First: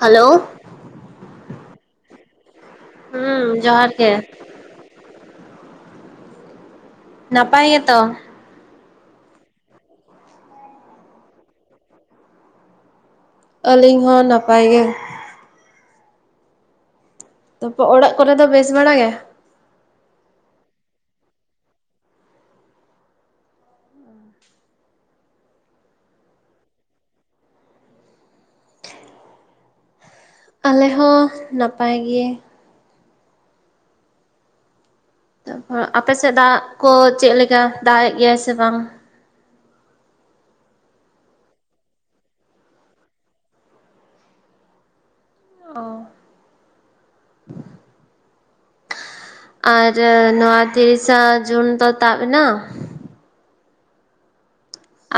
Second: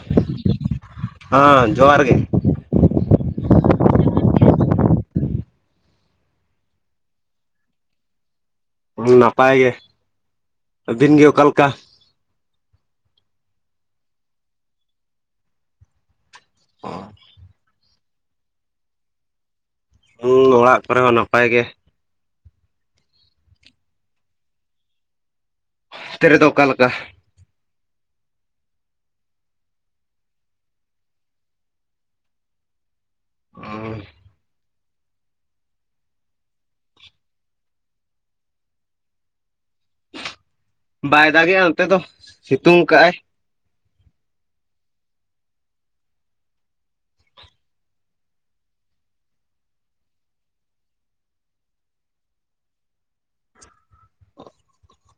Hello, ᱦᱟ ᱡᱚᱸᱦᱟᱨ ᱜᱮ, ᱦᱩᱸ ᱡᱚᱦᱟᱨ ᱜᱮ᱾ ᱱᱟᱯᱟᱭ ᱜᱮ ᱛᱚ, [unintelligible] ᱱᱟᱯᱟᱭ ᱜᱮ ᱟᱹᱵᱤᱱ ᱜᱮ ᱚᱠᱟ ᱞᱮᱠᱟ? ᱟᱹᱞᱤᱧ ᱦᱚᱸ ᱱᱟᱯᱟᱭ ᱜᱮ, [unintelligible] ᱛᱚᱵᱮ ᱚᱲᱟᱜ ᱠᱚᱨᱮ ᱫᱚ ᱵᱮᱥ ᱵᱟᱲᱟ ᱜᱮ? ᱦᱩᱸ ᱚᱲᱟᱜ ᱠᱚᱨᱮ ᱦᱚᱸ ᱱᱟᱯᱟᱭ ᱜᱮ᱾ ᱛᱮ ᱨᱮ ᱫᱚ ᱚᱠᱟ ᱞᱮᱠᱟ? ᱟᱞᱮ ᱦᱚᱸ ᱱᱟᱯᱟᱭ ᱜᱮ᱾ [unintelligible] ᱛᱟᱨᱯᱚᱨ ᱟᱯᱮ ᱥᱮᱫ ᱫᱟᱜ ᱠᱚ ᱪᱮᱫ ᱞᱮᱠᱟ ᱫᱟᱜ ᱮᱜ ᱜᱮᱭᱟᱭ ᱥᱮ ᱵᱟᱝ? ᱵᱟᱭ ᱫᱟᱜᱮᱜᱼᱟ ᱚᱱᱛᱮ ᱫᱚ ᱥᱤᱛᱩᱝ ᱠᱟᱜᱼᱟᱭ᱾ ᱚᱸ [inaudible] ᱟᱨ ᱱᱚᱣᱟ ᱛᱤᱨᱤᱥᱟ ᱡᱩᱱ ᱫᱚ ᱛᱟᱵ ᱮᱱᱟ?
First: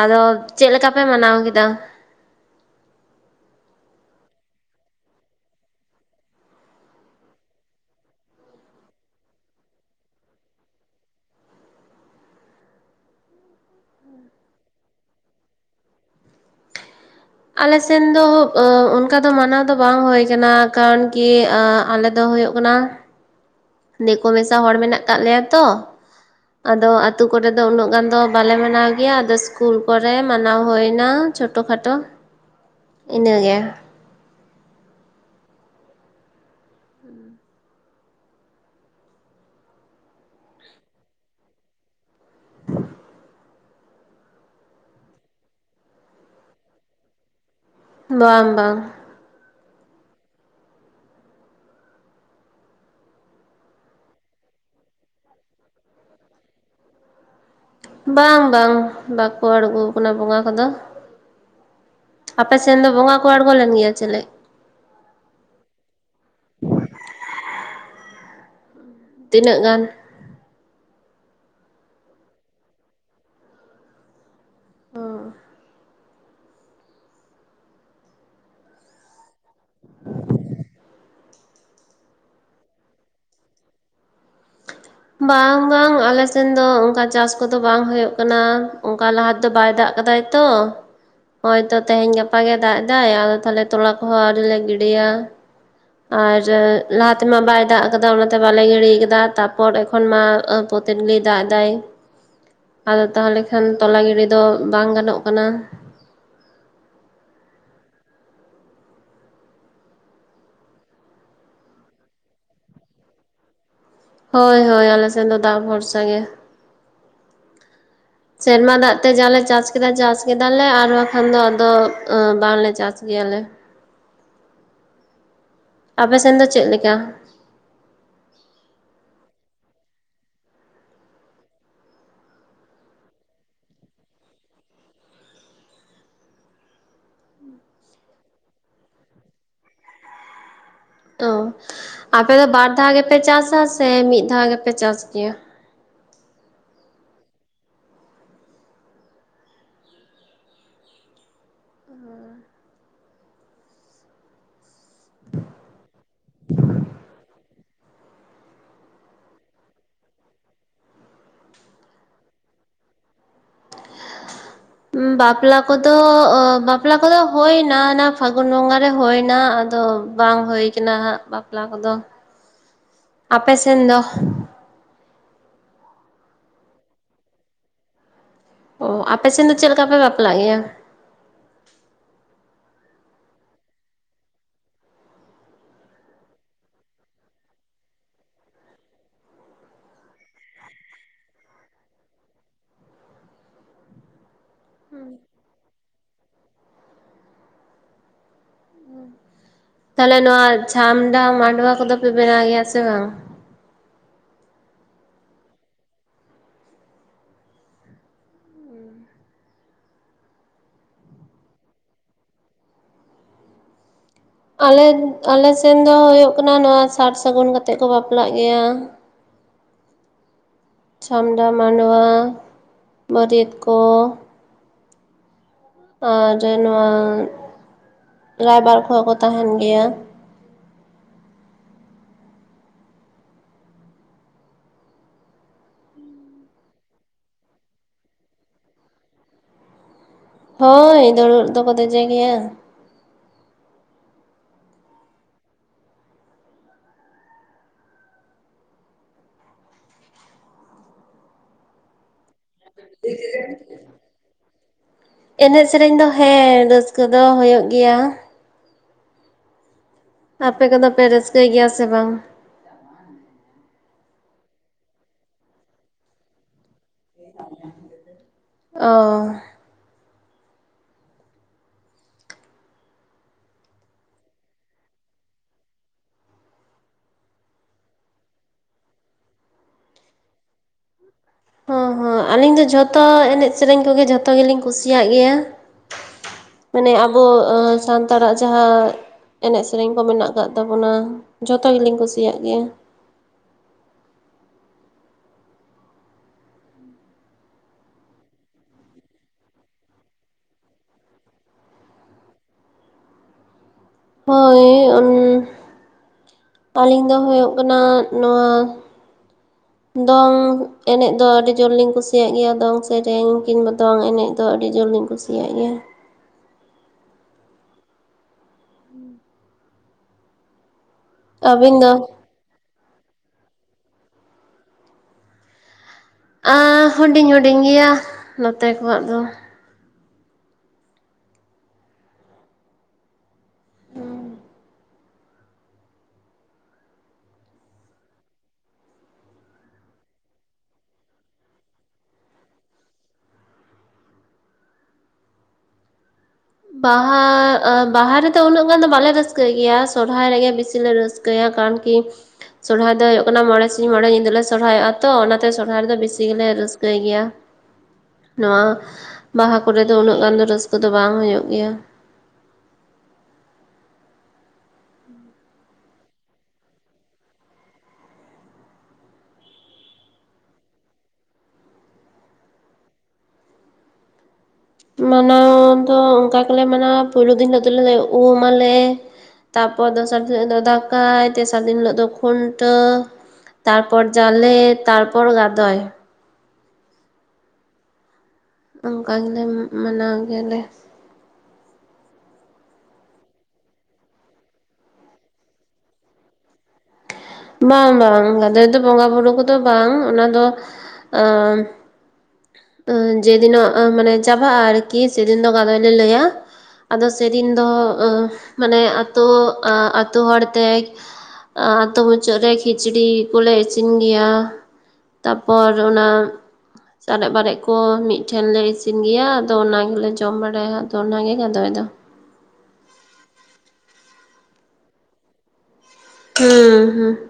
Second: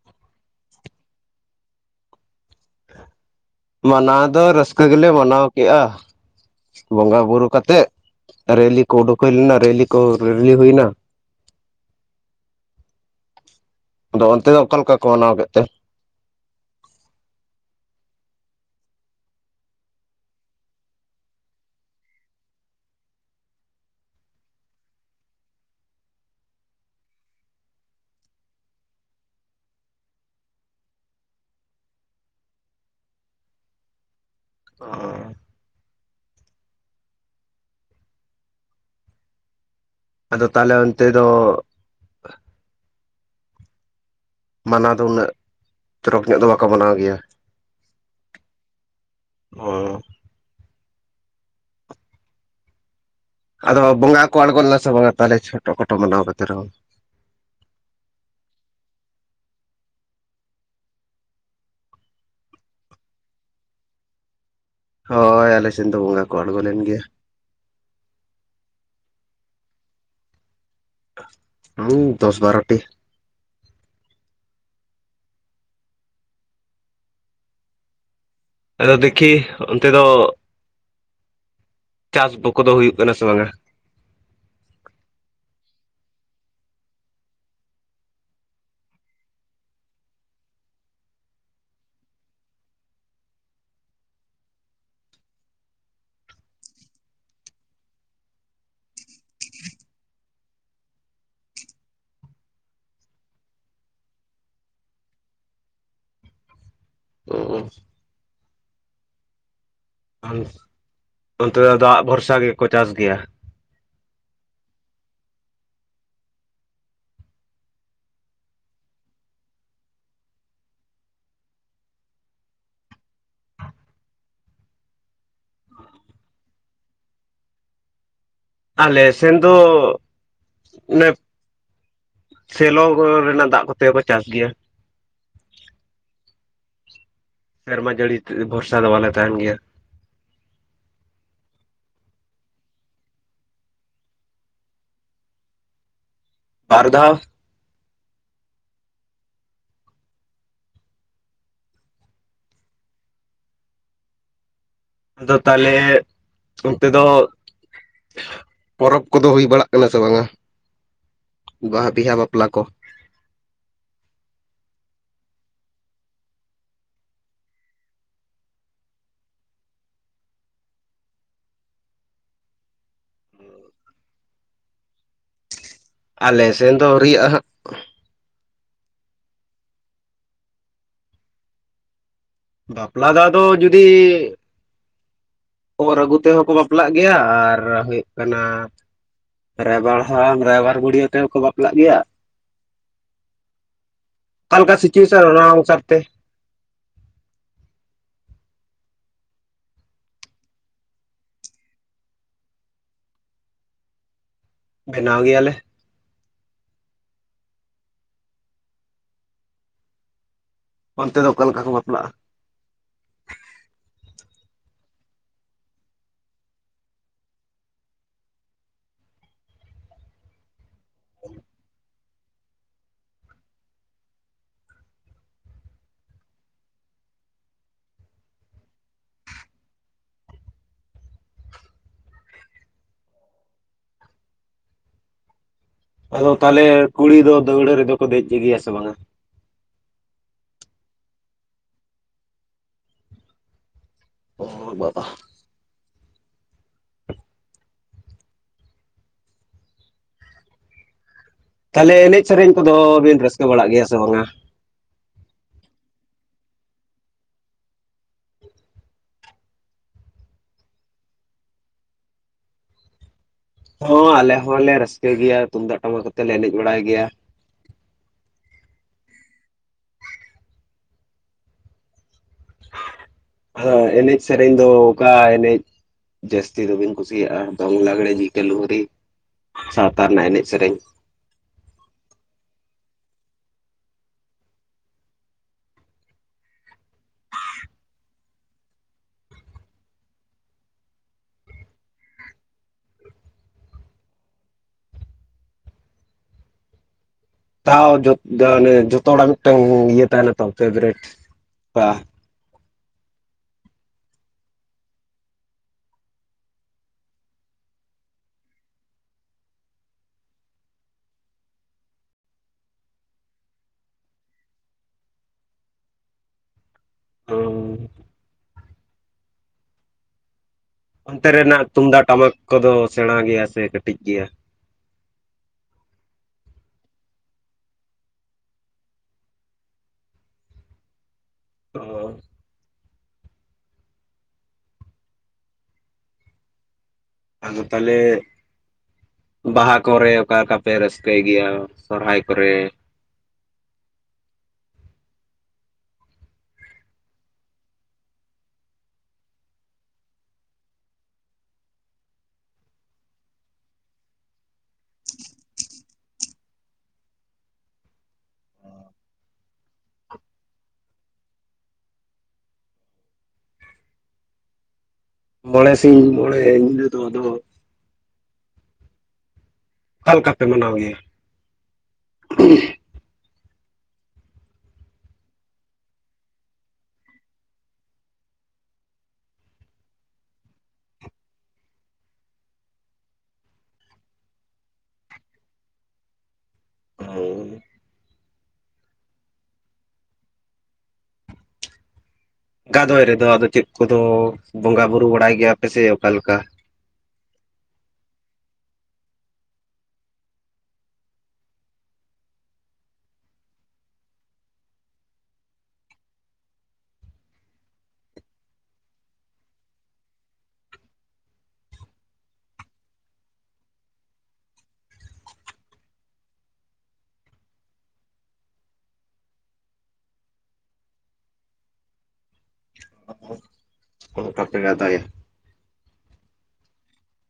ᱟᱫᱚ ᱪᱮᱫ ᱞᱮᱠᱟ ᱯᱮ ᱢᱟᱱᱟᱣ ᱠᱮᱫᱟ? ᱢᱟᱱᱟᱣ ᱫᱚ ᱨᱟᱹᱥᱠᱟᱹ ᱜᱮᱞᱮ ᱢᱟᱱᱟᱣ ᱠᱮᱜᱼᱟ, ᱵᱚᱸᱜᱟ ᱵᱩᱨᱩ ᱠᱟᱛᱮᱜ ᱨᱮᱞᱤ ᱠᱚ ᱩᱰᱩᱠ ᱦᱩᱭ ᱞᱮᱱᱟ ᱨᱮᱞᱤ ᱠᱚ ᱨᱮᱞᱤ ᱦᱩᱭ ᱱᱟ, ᱟᱫᱚ ᱚᱱᱛᱮ ᱫᱚ ᱚᱠᱟ ᱞᱮᱠᱟ ᱠᱚ ᱢᱟᱱᱟᱣ ᱠᱮᱫ ᱛᱮ? ᱟᱞᱮᱥᱮᱱ ᱫᱚ ᱚᱸ ᱚᱱᱠᱟ ᱫᱚ ᱢᱟᱱᱟᱣ ᱫᱚ ᱵᱟᱝ ᱦᱳᱭ ᱠᱟᱱᱟ ᱠᱟᱨᱚᱱ ᱠᱤ ᱟᱞᱮ ᱫᱚ ᱦᱳᱭᱳᱜ ᱠᱟᱱᱟ ᱫᱮᱠᱳ ᱢᱮᱥᱟ ᱦᱚᱲ ᱢᱮᱱᱟᱜ ᱠᱟᱜ ᱞᱮᱭᱟ ᱛᱚ, ᱟᱫᱚ ᱟᱛᱩ ᱠᱚᱨᱮᱫ ᱫᱚ ᱩᱱᱟᱹᱜ ᱜᱟᱱ ᱫᱚ ᱵᱟᱞᱮ ᱢᱟᱱᱟᱣ ᱜᱮᱭᱟ ᱟᱫᱚ ᱤᱥᱠᱩᱞ ᱠᱚᱨᱮ ᱢᱟᱱᱟᱣ ᱦᱩᱭ ᱱᱟ, ᱪᱷᱳᱴᱚ ᱠᱷᱟᱴᱳ ᱤᱱᱟᱹ ᱜᱮ, ᱟᱫᱚ ᱛᱟᱦᱚᱞᱮ ᱚᱱᱛᱮ ᱫᱚ ᱢᱟᱱᱟᱣ ᱫᱚ ᱩᱱᱟᱹᱜ ᱛᱚᱨᱚᱠ ᱧᱚᱜ ᱫᱚ ᱵᱟᱠᱚ ᱢᱟᱱᱟᱣ ᱜᱮᱭᱟ᱾ ᱵᱟᱝ ᱵᱟᱝ, ᱦᱚᱸ ᱟᱫᱚ ᱵᱚᱸᱜᱟ ᱠᱚ ᱟᱬᱜᱳ ᱞᱮᱱᱟ ᱥᱮ ᱵᱟᱝᱟ ᱛᱟᱦᱚᱞᱮ ᱪᱷᱚᱴᱚ ᱠᱷᱟᱴᱳ ᱢᱟᱱᱟᱣ ᱠᱟᱛᱮ ᱨᱮᱦᱚ? ᱵᱟᱝ ᱵᱟᱝ ᱵᱟᱠᱚ ᱟᱬᱜᱳ ᱠᱟᱱᱟ ᱵᱚᱸᱜᱟ ᱠᱚᱫᱚ, ᱟᱯᱮ ᱥᱮᱱ ᱫᱚ ᱵᱚᱸᱜᱟ ᱠᱚ ᱟᱬᱜᱚ ᱞᱮᱱ ᱜᱮᱭᱟ ᱪᱮᱞᱮ ᱦᱳᱭ ᱟᱞᱮ ᱥᱮᱱ ᱫᱚ ᱵᱚᱸᱜᱟ ᱠᱚ ᱟᱬᱜᱳ ᱞᱮᱱ ᱜᱮᱭᱟ, ᱛᱤᱱᱟᱹᱜ ᱜᱟᱱ ᱦᱩᱸ ᱫᱚᱥ ᱵᱟᱨᱚᱴᱤ, ᱳᱻ ᱟᱫᱚ ᱫᱮᱠᱷᱤ ᱚᱱᱛᱮ ᱫᱚ ᱪᱟᱥ ᱵᱚᱠᱚᱫᱚ ᱦᱩᱭᱩᱜ ᱠᱟᱱᱟ ᱥᱮ ᱵᱟᱝᱟ? ᱵᱟᱝ ᱵᱟᱝ ᱟᱞᱮᱥᱮᱱ ᱫᱚ ᱚᱱᱠᱟ ᱪᱟᱥ ᱠᱚᱫᱚ ᱵᱟᱝ ᱦᱩᱭᱩᱜ ᱠᱟᱱᱟ ᱚᱱᱠᱟ ᱞᱟᱦᱟ ᱛᱮᱫᱚ ᱵᱟᱭ ᱫᱟᱜ ᱠᱟᱫᱟᱭ, ᱛᱚ ᱦᱚᱭ ᱛᱚ ᱛᱮᱦᱮᱧ ᱜᱟᱯᱟ ᱜᱮ ᱫᱟᱜ ᱮᱫᱟᱭ ᱟᱫᱚ ᱛᱟᱦᱚᱞᱮ ᱛᱚᱞᱟ ᱠᱚᱦᱚᱸ ᱟᱹᱣᱨᱤ ᱞᱮ ᱜᱤᱰᱤᱭᱟ ᱾ ᱟᱨ ᱞᱟᱦᱟᱛᱮᱢᱟ ᱵᱟᱭ ᱫᱟᱜ ᱟᱠᱟᱫᱟ ᱚᱱᱟᱛᱮ ᱵᱟᱞᱮ ᱜᱤᱲᱤᱭᱟ ᱟᱠᱟᱫᱟ ᱛᱟᱯᱚᱨ ᱮᱠᱷᱚᱱ ᱢᱟ ᱛᱮᱫᱱᱤᱭ ᱫᱟᱜ ᱮᱫᱟᱭ ᱟᱫᱚ ᱛᱟᱦᱚᱞᱮ ᱠᱷᱟᱱ ᱛᱚᱞᱟ ᱜᱤᱰᱤ ᱫᱚ ᱵᱟᱝ ᱜᱟᱱᱚᱜ ᱠᱟᱱᱟ᱾ [unintelligible] ᱚᱱᱛᱮ ᱫᱚ ᱫᱟᱜᱽ ᱵᱷᱚᱨᱥᱟ ᱜᱮᱠᱚ ᱪᱟᱥ ᱜᱮᱭᱟ᱾ ᱦᱳᱭ ᱦᱳᱭ ᱟᱞᱮ ᱥᱮᱱ ᱫᱚ ᱫᱟᱜᱽ ᱵᱷᱚᱨᱥᱟ ᱜᱮ ᱥᱮᱨᱢᱟ ᱫᱟᱜ ᱛᱮ ᱡᱟᱞᱮ ᱪᱟᱥ ᱠᱮᱫᱟ ᱪᱟᱥ ᱠᱮᱫᱟᱞᱮ ᱟᱨ ᱵᱟᱠᱷᱟᱱ ᱫᱚ ᱟᱫᱚ ᱵᱟᱝᱞᱮ ᱪᱟᱥ ᱜᱮᱭᱟᱞᱮ ᱾ ᱟᱯᱮ ᱥᱮᱱ ᱫᱚ ᱪᱮᱫ ᱞᱮᱠᱟ? ᱟᱞᱮ ᱥᱮᱱ ᱫᱚ [unintelligible] ᱥᱮᱞᱚ ᱨᱮᱱᱟᱜ ᱫᱟᱜᱽ ᱠᱚᱛᱮᱨᱠᱚ ᱪᱟᱥ ᱜᱮᱭᱟ ᱥᱮᱨᱢᱟ ᱡᱟᱹᱲᱤ ᱵᱷᱚᱨᱥᱟ ᱫᱚ ᱵᱟᱞᱮ ᱛᱟᱦᱮᱱ ᱜᱮᱭᱟ᱾ ᱩᱸ ᱟᱯᱮ ᱫᱚ ᱵᱟᱨ ᱫᱷᱟᱣ ᱜᱮᱯᱮ ᱪᱟᱥᱟ ᱥᱮ ᱢᱤᱫ ᱫᱷᱟᱣ ᱜᱮᱯᱮ ᱪᱟᱥ ᱜᱮᱭᱟ? ᱵᱟᱨ ᱫᱟᱣ ᱟᱫᱚ ᱛᱟᱦᱚᱞᱮ ᱚᱱᱛᱮ ᱫᱚ ᱯᱚᱨᱚᱵᱽ ᱠᱚᱫᱚ ᱦᱩᱭ ᱵᱟᱲᱟᱜ ᱠᱟᱱᱟ ᱥᱮ ᱵᱟᱝᱼᱟ? ᱵᱟᱦᱟ ᱵᱤᱦᱟ ᱵᱟᱯᱞᱟ ᱠᱚ ᱵᱟᱯᱞᱟ ᱠᱚᱫᱚ ᱵᱟᱯᱞᱟ ᱠᱚᱫᱚ ᱦᱳᱭ ᱮᱱᱟ ᱚᱱᱟ ᱯᱷᱟᱹᱜᱩᱱ ᱵᱚᱸᱜᱟ ᱨᱮ ᱦᱳ ᱮᱱᱟ ᱟᱫᱚ ᱵᱟᱝ ᱦᱩᱭ ᱠᱟᱱᱟ ᱦᱟᱸᱜ ᱵᱟᱯᱞᱟ ᱠᱚᱫᱚ ᱟᱯᱮ ᱥᱮᱱ ᱫᱚ ᱟᱞᱮ ᱥᱮᱱ ᱫᱚ ᱟᱣᱨᱤᱭᱟᱜᱼᱟ ᱦᱟᱜ ᱚ ᱟᱯᱮ ᱥᱮᱱ ᱫᱚ ᱪᱮᱫ ᱞᱮᱠᱟ ᱯᱮ ᱵᱟᱯᱞᱟᱜ ᱜᱮᱭᱟ ᱵᱟᱯᱞᱟ ᱫᱚ ᱟᱫᱚ ᱡᱩᱫᱤ ᱚᱨ ᱟᱹᱜᱩ ᱛᱮᱦᱚᱸ ᱠᱚ ᱵᱟᱯᱞᱟᱜ ᱜᱮᱭᱟ ᱟᱨ ᱦᱩᱭᱩᱜ ᱠᱟᱱᱟ ᱨᱟᱭᱵᱟᱨ ᱦᱟᱲᱟᱢ ᱨᱟᱭᱵᱟᱨ ᱵᱩᱲᱦᱟᱹ ᱟᱛᱮ ᱦᱚᱸᱠᱚ ᱵᱟᱯᱞᱟᱜ ᱜᱮᱭᱟ ᱚᱱᱠᱟ ᱥᱤᱪᱩᱭᱮᱥᱮᱱ ᱚᱱᱮ ᱚᱱᱠᱟ ᱛᱟᱦᱞᱮ ᱱᱚᱣᱟ ᱪᱷᱟᱢᱰᱟ ᱢᱟᱰᱣᱟ ᱠᱚᱫᱚ ᱯᱮ ᱵᱮᱱᱟᱣ ᱜᱮᱭᱟ ᱥᱮ ᱵᱟᱝ? ᱵᱮᱱᱟᱣ ᱜᱮᱭᱟ ᱞᱮ ᱚᱱᱛᱮ ᱫᱚ ᱚᱠᱟ ᱞᱮᱠᱟ ᱠᱚ ᱵᱟᱯᱞᱟᱜᱼᱟ? ᱟᱞᱮ ᱟᱞᱮ ᱥᱮᱱ ᱫᱚ ᱦᱩᱭᱩᱜᱳᱜ ᱠᱟᱱᱟ ᱱᱚᱣᱟ ᱥᱟᱨ ᱥᱟᱹᱜᱩᱱ ᱠᱟᱛᱮᱜ ᱠᱚ ᱵᱟᱯᱞᱟᱜ ᱜᱮᱭᱟ᱾ [inaudible] ᱪᱷᱟᱢᱰᱟ ᱢᱟᱰᱣᱟ ᱵᱟᱹᱨᱭᱟᱹᱛ ᱠᱚ ᱟᱨ ᱱᱚᱣᱟ ᱨᱟᱭᱵᱟᱨ ᱠᱚᱦᱚᱸ ᱠᱚ ᱛᱟᱦᱮᱱ ᱜᱮᱭᱟ᱾ ᱟᱫᱚ ᱛᱟᱦᱚᱞᱮ ᱠᱩᱲᱤ ᱫᱚ ᱫᱟᱹᱣᱲᱟᱹ ᱨᱮᱫᱚ ᱠᱚ ᱫᱮᱡᱽ ᱜᱮᱭᱟ ᱥᱮ ᱵᱟᱝᱼᱟ᱾ ᱦᱳᱭ ᱫᱩᱲᱣᱟ. ᱨᱮᱫᱚ ᱠᱚ ᱫᱮᱡᱮ ᱜᱮᱭᱟ᱾ ᱳ ᱵᱟᱵᱟ ᱛᱟᱦᱚᱞᱮ ᱮᱱᱮᱡ ᱥᱮᱨᱮᱧ ᱠᱚᱫᱚ ᱵᱤᱱ ᱨᱟᱹᱥᱠᱟᱹ ᱵᱟᱲᱟᱜ ᱜᱮᱭᱟ ᱥᱮ ᱵᱟᱝᱼᱟ ᱮᱱᱮᱡᱽ ᱥᱮᱨᱮᱧ ᱫᱚ ᱦᱮᱸ ᱨᱟᱹᱥᱠᱟᱹ ᱫᱚ ᱦᱩᱭᱩᱜ ᱜᱮᱭᱟ᱾ ᱟᱯᱮ ᱠᱚᱫᱚ ᱯᱮ ᱨᱟᱹᱥᱠᱟᱹᱭ ᱜᱮᱭᱟ ᱥᱮ ᱵᱟᱝ? ᱦᱚᱸ ᱟᱞᱮ ᱦᱚᱸᱞᱮ ᱨᱟᱹᱥᱠᱟᱹ ᱜᱮᱭᱟ ᱛᱩᱢᱫᱟᱜ ᱴᱟᱢᱟᱠ ᱠᱚᱛᱮ ᱞᱮ ᱮᱱᱮᱡᱽ ᱵᱟᱲᱟᱭ ᱜᱮᱭᱟ᱾ ᱚ ᱟᱫᱚ ᱮᱱᱮᱡᱽ ᱥᱮᱨᱮᱧ ᱫᱚ ᱚᱠᱟ ᱮᱱᱮᱡᱽ ᱡᱟᱹᱥᱛᱤ ᱫᱚᱵᱤᱱ ᱠᱩᱥᱤᱭᱟᱜᱼᱟ ᱫᱚᱝ ᱞᱟᱜᱽᱲᱮ ᱡᱤᱠᱟᱹ ᱞᱩᱦᱨᱤ ᱥᱟᱶᱛᱟ ᱨᱮᱱᱟᱜ ᱮᱱᱮᱡᱽ ᱥᱮᱨᱮᱧ ᱦᱚᱸ ᱦᱚᱸ ᱟᱹᱞᱤᱧ ᱫᱚ ᱡᱷᱚᱛᱚ ᱮᱱᱮᱡᱽ ᱥᱮᱨᱮᱧ ᱠᱚᱜᱮ ᱡᱷᱚᱛᱚ ᱜᱮᱞᱤᱧ ᱠᱩᱥᱤᱭᱟᱜ ᱜᱮᱭᱟ᱾ ᱢᱟᱱᱮ ᱟᱵᱚ ᱥᱟᱱᱛᱟᱲᱟᱜ ᱡᱟᱦᱟᱸ ᱮᱱᱮᱡ ᱥᱮᱨᱮᱧ ᱠᱚ ᱢᱮᱱᱟᱜ ᱟᱠᱟᱫ ᱛᱟᱵᱚᱱᱟ ᱡᱷᱚᱛᱚ ᱜᱮᱞᱤᱧ ᱠᱩᱥᱤᱭᱟᱜ ᱜᱮᱭᱟ ᱛᱟᱣ ᱢᱟᱱᱮ ᱡᱚᱛᱚ ᱦᱚᱲᱟᱜ ᱢᱤᱫᱴᱮᱱ ᱤᱭᱟᱹ ᱛᱟᱦᱮᱱᱟ ᱛᱚ ᱯᱷᱮᱵᱨᱮᱴ ᱵᱟ ᱦᱳᱭ ᱚᱱ ᱟᱞᱤᱧ ᱫᱚ ᱦᱩᱭᱩᱜ ᱠᱟᱱᱟ ᱱᱚᱣᱟ ᱫᱚᱝ ᱮᱱᱮᱡ ᱫᱚ ᱟᱹᱰᱤ ᱡᱳᱨᱞᱤᱧ ᱠᱩᱥᱤᱭᱟᱜ ᱜᱮᱭᱟ, ᱫᱚᱝ ᱥᱮᱨᱮᱧ ᱠᱤᱝᱵᱟ ᱫᱚᱝ ᱮᱱᱮᱡ ᱫᱚ ᱟᱹᱰᱤ ᱡᱳᱨ ᱞᱤᱧ ᱠᱩᱥᱤ ᱠᱩᱥᱤᱭᱟᱹ ᱜᱮᱭᱟ ᱾ ᱚᱸᱝ ᱚᱱᱛᱮ ᱨᱮᱱᱟᱜ ᱟᱹᱵᱤᱱ ᱛᱩᱢᱫᱟᱜ ᱫᱚ ᱴᱟᱢᱟᱠ ᱠᱚᱫᱚ ᱥᱮᱬᱟ ᱜᱮᱭᱟ ᱥᱮ ᱠᱟᱹᱴᱤᱡ ᱜᱮᱭᱟ? ᱟᱸ ᱦᱩᱰᱤᱧ ᱦᱩᱰᱤᱧ ᱜᱮᱭᱟ ᱱᱚᱛᱮ ᱠᱚᱣᱟᱜ ᱫᱚ ᱾ ᱚ ᱾ ᱟᱫᱚ ᱛᱟᱦᱚᱞᱮ ᱵᱟᱦᱟ ᱠᱚᱨᱮ ᱚᱠᱟ ᱚᱠᱟ ᱯᱮ ᱨᱟᱹᱥᱠᱟᱹᱭ ᱜᱮᱭᱟ, ᱥᱚᱨᱦᱟᱭ ᱠᱚᱨᱮ? ᱵᱟᱦᱟ, ᱵᱟᱦᱟ ᱨᱮᱫᱚ ᱩᱱᱟᱹᱜ ᱜᱟᱱ ᱫᱚ ᱵᱟᱞᱮ ᱨᱟᱹᱥᱠᱟᱹᱭ ᱜᱮᱭᱟ, ᱥᱚᱨᱦᱟᱭ ᱨᱮᱜᱮ ᱵᱤᱥᱤ ᱞᱮ ᱨᱟᱹᱥᱠᱟᱹ ᱠᱟ. ᱭᱟ ᱠᱟᱱ ᱠᱤᱧ ᱥᱚᱨᱦᱟᱭ ᱫᱚ ᱦᱩᱭᱩᱜ ᱠᱟᱱᱟ ᱢᱚᱬᱮ ᱥᱤᱧ ᱢᱚᱬᱮᱸ ᱧᱤᱫᱟᱹ ᱞᱮ ᱥᱚᱨᱦᱟᱭᱚᱜᱼᱟ ᱛᱚ, ᱚᱱᱟᱛᱮ ᱥᱚᱨᱦᱟᱭ ᱨᱮᱫᱚ ᱵᱮᱥᱤ ᱜᱮᱞᱮ ᱨᱟᱹᱥᱠᱟᱹᱭ ᱜᱮᱭᱟ ᱾ ᱱᱚᱣᱟ ᱵᱟᱦᱟ ᱠᱚᱨᱮ ᱫᱚ ᱩᱱᱟᱹᱜ ᱜᱟᱱ ᱫᱚ ᱨᱟᱹᱥᱠᱟᱹ ᱫᱚ ᱵᱟᱝ ᱦᱳᱭᱳᱜ ᱜᱮᱭᱟ ᱾ ᱢᱚᱬᱮᱸ ᱥᱤᱧ ᱢᱚᱬᱮᱸ ᱧᱤᱞᱟᱹ ᱫᱚ ᱟᱫᱚ ᱚᱠᱟ ᱞᱮᱠᱟ ᱯᱮ ᱢᱟᱱᱟᱣ ᱜᱮᱭᱟ? [unintelligible] ᱢᱟᱱᱟᱣ ᱫᱚ ᱚᱱᱠᱟ ᱜᱮᱞᱮ ᱢᱟᱱᱟᱣᱟ, ᱯᱳᱭᱞᱩ ᱫᱤᱱ ᱦᱤᱞᱳ ᱫᱚᱞᱮ ᱩᱢ ᱟᱞᱮ ᱾ ᱛᱟᱨᱯᱚᱨ ᱫᱚᱥᱟᱨ ᱫᱤᱱ ᱦᱤᱞᱳᱜ ᱫᱚ ᱫᱟᱠᱟᱭ, ᱛᱮᱥᱟᱨ ᱫᱤᱱ ᱦᱤᱞᱳᱜ ᱫᱚ ᱠᱷᱩᱱᱴᱟᱹᱣ ᱾ ᱛᱟᱨᱯᱚᱨ ᱡᱟᱞᱮ, ᱛᱟᱨᱯᱚᱨ ᱜᱚᱫᱟᱭ ᱾ ᱦᱩᱸ᱾ ᱚᱱᱠᱟ ᱜᱮᱞᱮ ᱢᱟᱱᱟᱣ ᱜᱮᱭᱟᱞᱮ ᱾ ᱜᱟᱫᱚᱭ ᱨᱮᱫᱚ ᱟᱫᱚ ᱪᱮᱫ ᱠᱚᱫᱚ ᱵᱚᱸᱜᱟ ᱵᱩᱨᱩ ᱵᱟᱲᱟᱭ ᱜᱮᱭᱟᱯᱮ ᱥᱮ ᱚᱠᱟ ᱞᱮᱠᱟ? ᱵᱟᱝ ᱵᱟᱝ, ᱜᱟᱫᱚᱭ ᱫᱚ ᱵᱚᱸᱜᱟ ᱵᱩᱨᱩ ᱠᱚᱫᱚ ᱵᱟᱝ ᱚᱱᱟ ᱫᱚ ᱾ ᱩᱸ, ᱡᱮᱫᱤᱱᱚᱜ ᱢᱟᱱᱮ ᱪᱟᱵᱟᱜᱼᱟ ᱟᱨᱠᱤ ᱥᱮᱫᱤᱱ ᱫᱚ ᱜᱟᱫᱚᱭ ᱞᱮ ᱞᱟᱹᱭᱟ ᱾ ᱟᱫᱚ ᱥᱮᱫᱤᱱ ᱫᱚ ᱢᱟᱱᱮ ᱟᱛᱳ ᱟᱛᱳ ᱦᱚᱲᱛᱮ ᱟᱛᱳ ᱢᱩᱪᱟᱹᱫ ᱨᱮ ᱠᱷᱤᱪᱲᱤ ᱠᱚᱞᱮ ᱤᱥᱤᱱ ᱜᱮᱭᱟ ᱾ ᱛᱟᱯᱚᱨ ᱚᱱᱟ ᱥᱟᱨᱮᱡ ᱵᱟᱨᱮᱡ ᱠᱚ ᱢᱤᱫᱴᱷᱮᱱ ᱞᱮ ᱤᱥᱤᱱ ᱜᱮᱭᱟ, ᱟᱫᱚ ᱚᱱᱟ ᱜᱮᱞᱮ ᱡᱚᱢ ᱵᱟᱲᱟᱭᱟ ᱟᱫᱚ ᱚᱱᱟ ᱜᱮ ᱜᱟᱫᱚᱭ ᱫᱚ ᱾ ᱵᱟ ᱯᱮ ᱜᱟᱫᱚᱭᱟ? ᱦᱩᱸ ᱦᱩᱸ ᱾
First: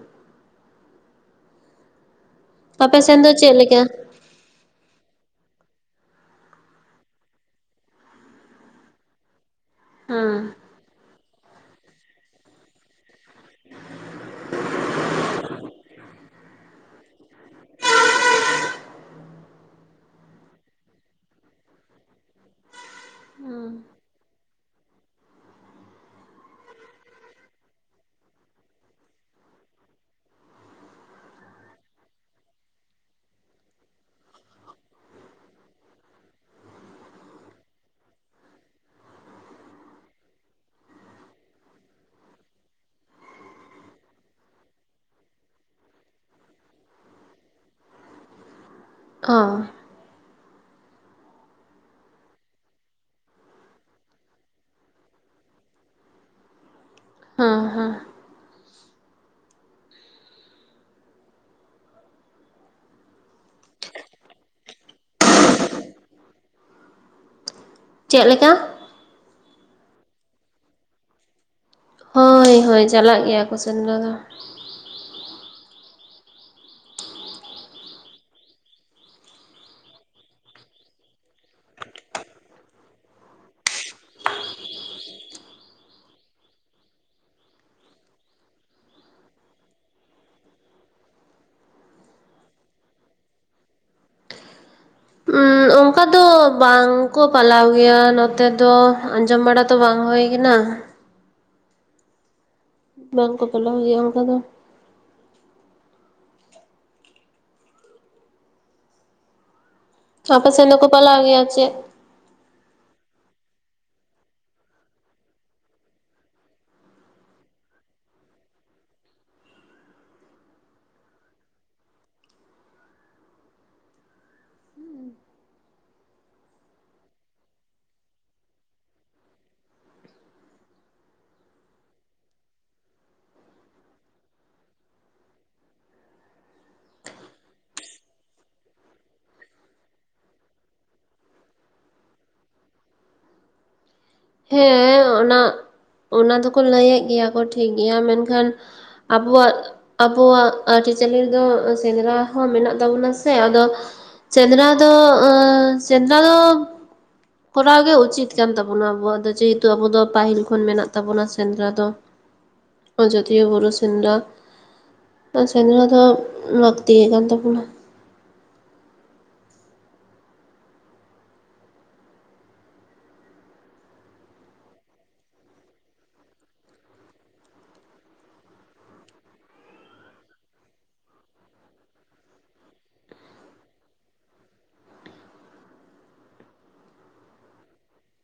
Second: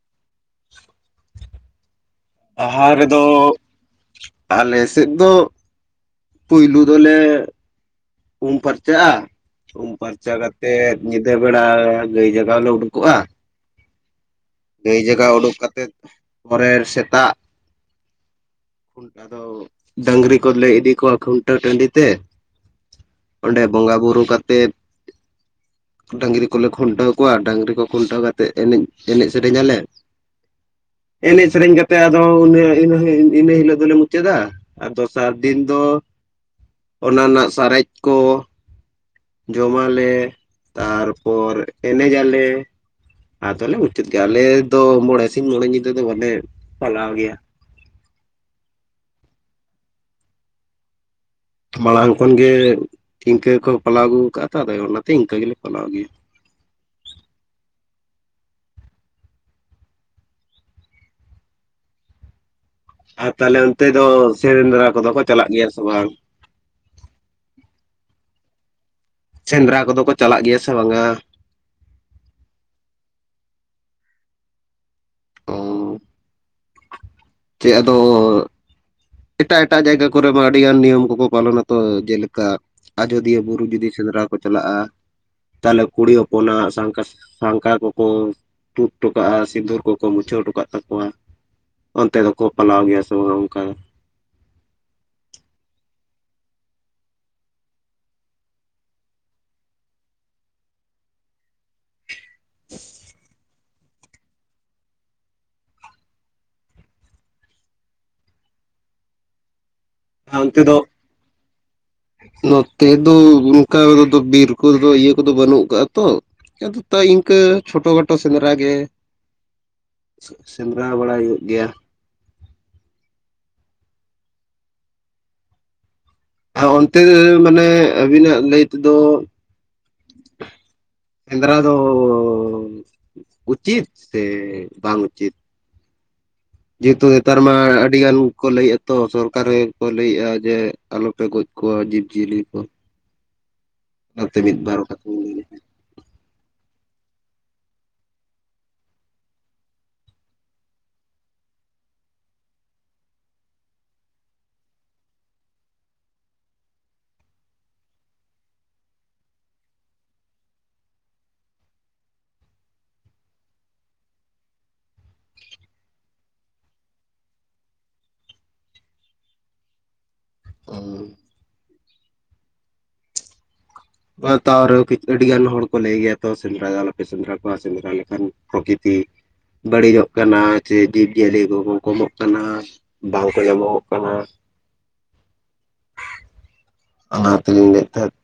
ᱵᱟᱦᱟ ᱟᱯᱮ ᱥᱮᱱ ᱨᱮᱫᱚ ᱫᱚ ᱪᱮᱫ ᱞᱮᱠᱟ ᱟᱞᱮ ᱥᱮᱫ ᱫᱚ ᱯᱩᱭᱞᱩ ᱫᱚᱞᱮ ᱩᱢ ᱯᱷᱟᱨᱪᱟᱜᱼᱟ, ᱩᱢ ᱦᱩᱸ ᱯᱷᱟᱨᱪᱟ ᱠᱟᱛᱮ, ᱛᱮᱫ ᱧᱤᱫᱟᱹ ᱵᱮᱲᱟ ᱜᱟᱹᱭ ᱡᱟᱜᱟᱣ ᱞᱮ ᱩᱰᱩᱠᱚᱜᱼᱟ ᱾ ᱜᱟᱹᱭ ᱡᱟᱭᱜᱟ ᱳᱰᱳᱠ ᱠᱟᱛᱮᱫ ᱯᱚᱨᱮᱨ ᱥᱮᱛᱟᱜ, ᱠᱷᱩᱱᱴᱟ ᱟᱫᱚ ᱰᱟᱹᱝᱨᱤ ᱠᱚᱞᱮ ᱤᱫᱤ ᱠᱚᱣᱟ ᱠᱷᱩᱱᱴᱟᱹᱣ ᱴᱟᱺᱰᱤ ᱛᱮ ᱾ ᱚᱸᱰᱮ ᱦᱩᱸ ᱵᱚᱸᱜᱟᱼᱵᱩᱨᱩ ᱠᱟᱛᱮᱫ, ᱰᱟᱹᱝᱨᱤ ᱠᱚᱞᱮ ᱠᱷᱩᱱᱴᱟᱹᱣ ᱠᱚᱣᱟ, ᱰᱟᱝᱝᱨᱤ ᱠᱚ ᱠᱷᱩᱱᱴᱟᱹᱣ ᱠᱟᱛᱮᱜ ᱮᱱᱮᱡ ᱮᱱᱮᱡ ᱥᱮᱨᱮᱧ ᱟᱞᱮ ᱾ [inaudible] ᱮᱱᱮᱡ ᱥᱮᱨᱮᱧ ᱠᱟᱛᱮ, ᱟᱫᱚ ᱚᱱᱮ ᱤᱱᱟᱹ ᱦᱤᱞᱳᱜ ᱫᱚᱞᱮ ᱢᱩᱪᱟᱹᱫᱟ ᱾ ᱟᱨ ᱫᱚᱥᱟᱨ ᱫᱤᱱ ᱫᱚ ᱚᱱᱟ ᱨᱮᱱᱟᱜ ᱥᱟᱨᱮᱡ, ᱠᱚ ᱡᱚᱢᱟᱞᱮ ᱛᱟᱨᱯᱚᱨ ᱮᱱᱮᱡᱟᱞᱮ ᱾ ᱟᱫᱚᱞᱮ ᱢᱩᱪᱟᱹᱛ ᱠᱮᱜ-ᱟ ᱾ ᱟᱞᱮ ᱫᱚ ᱢᱚᱬᱮᱸ ᱥᱤᱧ ᱢᱚᱬᱮᱸ ᱧᱤᱫᱟᱹ ᱫᱚ ᱵᱟᱞᱮ ᱯᱟᱞᱟᱣ ᱜᱮᱭᱟ ᱾ ᱚ ᱾ ᱢᱟᱲᱟᱝ ᱠᱷᱚᱱᱜᱮ ᱤᱱᱠᱟᱹ ᱠᱚ ᱯᱟᱞᱟᱣ ᱟᱹᱜᱩ ᱠᱟᱜ-ᱟ ᱛᱚ, ᱟᱫᱚ ᱚᱱᱟᱛᱮ ᱤᱱᱠᱟᱹ ᱜᱮᱞᱮ ᱯᱟᱞᱟᱣ ᱜᱮᱭᱟ ᱾ ᱦᱚᱸ ᱦᱚᱸ ᱾ ᱟᱨ ᱛᱟᱞᱦᱮ ᱚᱱᱛᱮ ᱫᱚ ᱥᱮᱸᱫᱽᱨᱟ ᱠᱚᱫᱚ ᱠᱚ ᱪᱟᱞᱟᱜ ᱜᱮᱭᱟ ᱥᱮ ᱵᱟᱝ? ᱪᱮᱫ ᱞᱮᱠᱟ? ᱥᱮᱸᱫᱽᱨᱟ ᱠᱚᱫᱚ ᱠᱚ ᱪᱟᱞᱟᱜ ᱜᱮᱭᱟ ᱥᱮ ᱵᱟᱝᱼᱟ? ᱦᱳᱭ ᱦᱳᱭ, ᱪᱟᱞᱟᱜ ᱜᱮᱭᱟ ᱠᱚ ᱥᱮᱸᱫᱽᱨᱟ ᱫᱚ ᱾ ᱚ ᱪᱮᱫ ᱟᱫᱚ ᱮᱴᱟᱜ ᱮᱴᱟᱜ ᱡᱟᱭᱜᱟ ᱠᱚᱨᱮᱢᱟ ᱟᱹᱰᱤ ᱜᱟᱱ ᱱᱤᱭᱚᱢ ᱠᱚᱠᱚ ᱯᱟᱞᱚᱱᱟᱛᱚ ᱡᱮᱞᱮᱠᱟ ᱟᱡᱚᱫᱤᱭᱟᱹ ᱵᱩᱨᱩ ᱡᱩᱫᱤ ᱥᱮᱸᱫᱽᱨᱟ ᱠᱚ ᱪᱟᱞᱟᱜᱼᱟ ᱛᱟᱦᱚᱞᱮ ᱠᱩᱲᱤ ᱦᱚᱯᱚᱱᱟᱜ ᱥᱟᱝᱠᱟ ᱥᱟᱝᱠᱟ ᱠᱚᱠᱚ ᱛᱩᱫ ᱴᱚᱠᱟᱜᱼᱟ ᱥᱤᱸᱫᱩᱨ ᱠᱚᱠᱚ ᱢᱩᱪᱷᱟᱹᱣ ᱦᱚᱴᱚᱠᱟᱜ ᱛᱟᱠᱚᱣᱟ ᱚᱱᱛᱮ ᱫᱚ ᱠᱚ ᱯᱟᱞᱟᱣ ᱜᱮᱭᱟ ᱥᱮᱵᱟᱝ ᱚᱱᱠᱟ? ᱩᱸ ᱚᱱᱠᱟ ᱫᱚ ᱵᱟᱝ ᱠᱚ ᱯᱟᱞᱟᱣ ᱜᱮᱭᱟ ᱱᱚᱛᱮ ᱫᱚ ᱟᱸᱡᱚᱢ ᱵᱟᱲᱟ ᱛᱚ ᱵᱟᱝ ᱦᱩᱭ ᱠᱟᱱᱟ ᱵᱟᱝ ᱠᱚ ᱯᱟᱞᱟᱣ ᱜᱮᱭᱟ ᱚᱝᱠᱟᱫᱚ ᱟᱨ ᱟᱯᱮ ᱚᱱᱛᱮ ᱥᱮᱱ ᱫᱚ ᱢᱟᱠᱚ ᱯᱟᱞᱟᱜ ᱜᱮᱭᱟ ᱪᱮ ᱱᱚᱛᱮ ᱫᱚ ᱚᱱᱠᱟ ᱫᱚ ᱵᱤᱨ ᱠᱚᱫᱚ ᱤᱭᱟᱹ ᱠᱚᱫᱚ ᱵᱟᱹᱱᱩᱜ ᱟᱠᱟᱜ-ᱟ ᱛᱚ ᱟᱫᱚ ᱛᱟᱭ ᱤᱱᱠᱟᱹ ᱪᱷᱳᱴᱳ ᱠᱷᱟᱴᱚ ᱥᱮᱸᱫᱽᱨᱟ ᱜᱮ ᱥᱮᱸᱫᱽᱨᱟ ᱵᱟᱲᱟᱭ ᱦᱩᱭᱩᱜ ᱜᱮᱭᱟ ᱾ ᱟᱨ ᱚᱱᱛᱮ ᱢᱟᱱᱮ ᱟᱵᱤᱱᱟᱜ ᱞᱟᱹᱭ ᱛᱮᱫᱚ ᱥᱮᱸᱫᱽᱨᱟ ᱫᱚ ᱩᱪᱤᱛ ᱥᱮ ᱵᱟᱝ ᱩᱪᱤᱛ? ᱡᱮᱦᱮᱛᱩ ᱱᱮᱛᱟᱨ ᱢᱟ ᱟᱹᱰᱤ ᱜᱟᱱ ᱠᱚ ᱞᱟᱹᱭᱮᱫᱼᱟ ᱛᱚ ᱥᱚᱨᱠᱟᱨᱮ ᱜᱮᱠᱚ ᱞᱟᱹᱭᱮᱫᱼᱟ ᱡᱮ ᱟᱞᱚᱯᱮ ᱜᱚᱡ ᱠᱚᱣᱟ ᱡᱤᱵᱽ ᱡᱤᱭᱟᱹᱞᱤ ᱠᱚ ᱚᱱᱟᱛᱮ ᱢᱤᱫ ᱵᱟᱨ ᱦᱮᱸ ᱠᱟᱛᱷᱟᱧ ᱞᱟᱹᱭ ᱚᱱᱟ ᱞᱮᱜᱮ ᱚᱱᱟ ᱫᱚᱠᱚ ᱞᱟᱹᱭᱮᱜ ᱜᱮᱭᱟ ᱠᱚ ᱴᱷᱤᱠ ᱜᱮᱭᱟ ᱢᱮᱱᱠᱷᱟᱱ ᱟᱵᱚᱣᱟᱜ ᱟᱵᱚᱣᱟᱜ ᱟᱹᱨᱤᱪᱟᱹᱞᱤ ᱨᱮᱫᱚ ᱥᱮᱸᱫᱽᱨᱟ ᱦᱚᱸ ᱢᱮᱱᱟᱜ ᱛᱟᱵᱚᱱᱟ ᱥᱮ ᱟᱫᱚ ᱥᱮᱸᱫᱽᱨᱟ ᱫᱚ ᱥᱮᱸᱫᱽᱨᱟ ᱫᱚ ᱠᱚᱨᱟᱣ ᱜᱮ ᱩᱪᱤᱛ ᱠᱟᱱ ᱛᱟᱵᱚᱱᱟ ᱟᱵᱚᱣᱟᱜ ᱫᱚ ᱡᱮᱦᱮᱛᱩ ᱟᱵᱚ ᱫᱚ ᱯᱟᱹᱦᱤᱞ ᱠᱷᱚᱱ ᱢᱮᱱᱟᱜ ᱛᱟᱵᱚᱱᱟ ᱥᱮᱸᱫᱽᱨᱟ ᱫᱚ ᱟᱡᱚᱫᱤᱭᱟᱹ ᱵᱩᱨᱩ ᱥᱮᱸᱫᱽᱨᱟ ᱥᱮᱸᱫᱽᱨᱟ ᱫᱚ ᱞᱟᱹᱠᱛᱤᱭᱟ ᱟᱠᱟᱱ ᱛᱟᱵᱚᱱᱟ [unintelligible] ᱛᱟᱨ ᱟᱹᱰᱤ ᱜᱟᱱ ᱦᱚᱲ ᱠᱚ ᱞᱟᱹᱭ ᱜᱮᱭᱟ ᱛᱚ ᱥᱮᱸᱫᱽᱨᱟ ᱟᱞᱚᱯᱮ ᱥᱮᱸᱫᱽᱨᱟ ᱠᱚᱣᱟ ᱥᱮᱸᱫᱽᱨᱟ ᱞᱮᱠᱷᱟᱱ ᱯᱨᱚᱠᱤᱛᱤ ᱵᱟᱹᱲᱤᱡᱚᱜ ᱠᱟᱱᱟ ᱥᱮ ᱡᱤᱵᱽ ᱡᱤᱭᱟᱹᱞᱤ ᱠᱚᱠᱚ ᱠᱚᱢᱚᱜ ᱠᱟᱱᱟ ᱵᱟᱝᱠᱚ ᱧᱟᱢᱚᱜᱚᱜ ᱠᱟᱱᱟ ᱚᱱᱟᱛᱮᱞᱤᱧ ᱞᱟᱹᱭᱮᱫ ᱛᱟᱦᱮᱸᱫ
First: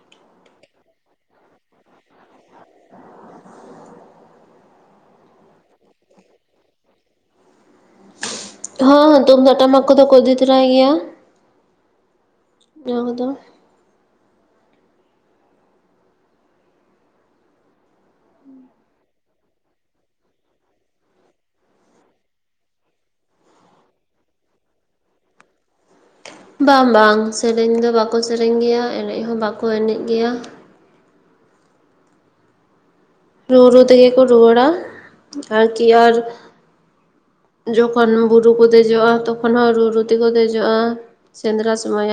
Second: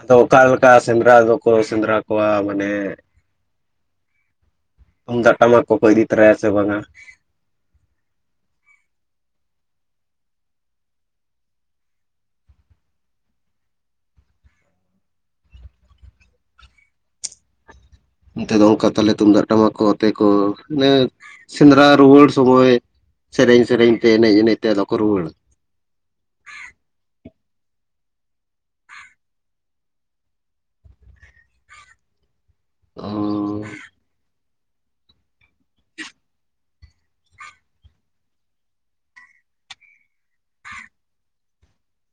ᱟᱫᱚ ᱚᱠᱟᱞᱮᱠᱟ ᱥᱮᱸᱫᱽᱨᱟ ᱫᱚᱠᱚ ᱥᱮᱸᱫᱽᱨᱟ ᱠᱚᱣᱟ ᱢᱟᱱᱮ ᱛᱩᱢᱫᱟᱜ ᱴᱟᱢᱟᱠ ᱠᱚᱠᱚ ᱤᱫᱤ ᱛᱚᱨᱟᱭᱟ ᱥᱮ ᱵᱟᱝᱟ ᱦᱳ ᱛᱩᱢᱫᱟᱜ ᱴᱟᱢᱟᱠ ᱠᱚ ᱫᱚᱠᱚ ᱤᱫᱤ ᱛᱚᱨᱟᱭ ᱜᱮᱭᱟ ᱚᱱᱟ ᱠᱚᱫᱚ ᱚᱱᱛᱮ ᱫᱚ ᱚᱱᱠᱟ ᱛᱟᱞᱮ ᱛᱩᱢᱫᱟᱜ ᱴᱟᱢᱟᱠ ᱠᱚ ᱛᱮ ᱠᱚ ᱮ ᱥᱮᱸᱫᱽᱨᱟ ᱨᱩᱣᱟᱹᱲ ᱥᱚᱢᱚᱭ ᱥᱮᱨᱮᱧ ᱥᱮᱨᱮᱧ ᱛᱮ ᱮᱱᱮᱡ ᱮᱱᱮᱡ ᱛᱮ ᱟᱫᱚ ᱠᱚ ᱨᱩᱣᱟᱹᱲᱟ ᱵᱟᱝ ᱵᱟᱝ ᱥᱮᱨᱮᱧ ᱫᱚ ᱵᱟᱠᱚ ᱥᱮᱨᱮᱧ ᱜᱮᱭᱟ ᱮᱱᱮᱡ ᱦᱚᱸ ᱵᱟᱠᱚ ᱮᱱᱮᱡ ᱜᱮᱭᱟ ᱨᱩ ᱚᱻ ᱨᱩ ᱛᱮᱜᱮ ᱠᱚ ᱨᱩᱣᱟᱹᱲᱟ ᱟᱨᱠᱤ ᱟᱨ ᱡᱚᱠᱷᱚᱱ ᱵᱩᱨᱩ ᱠᱚ ᱫᱮᱡᱚᱜ-ᱟ ᱛᱚᱠᱷᱚᱱ ᱦᱚᱸ ᱨᱩ ᱨᱩ ᱛᱮᱠᱚ ᱫᱮᱡᱚᱜ-ᱟ ᱥᱮᱸᱫᱽᱨᱟ ᱥᱚᱢᱚᱭ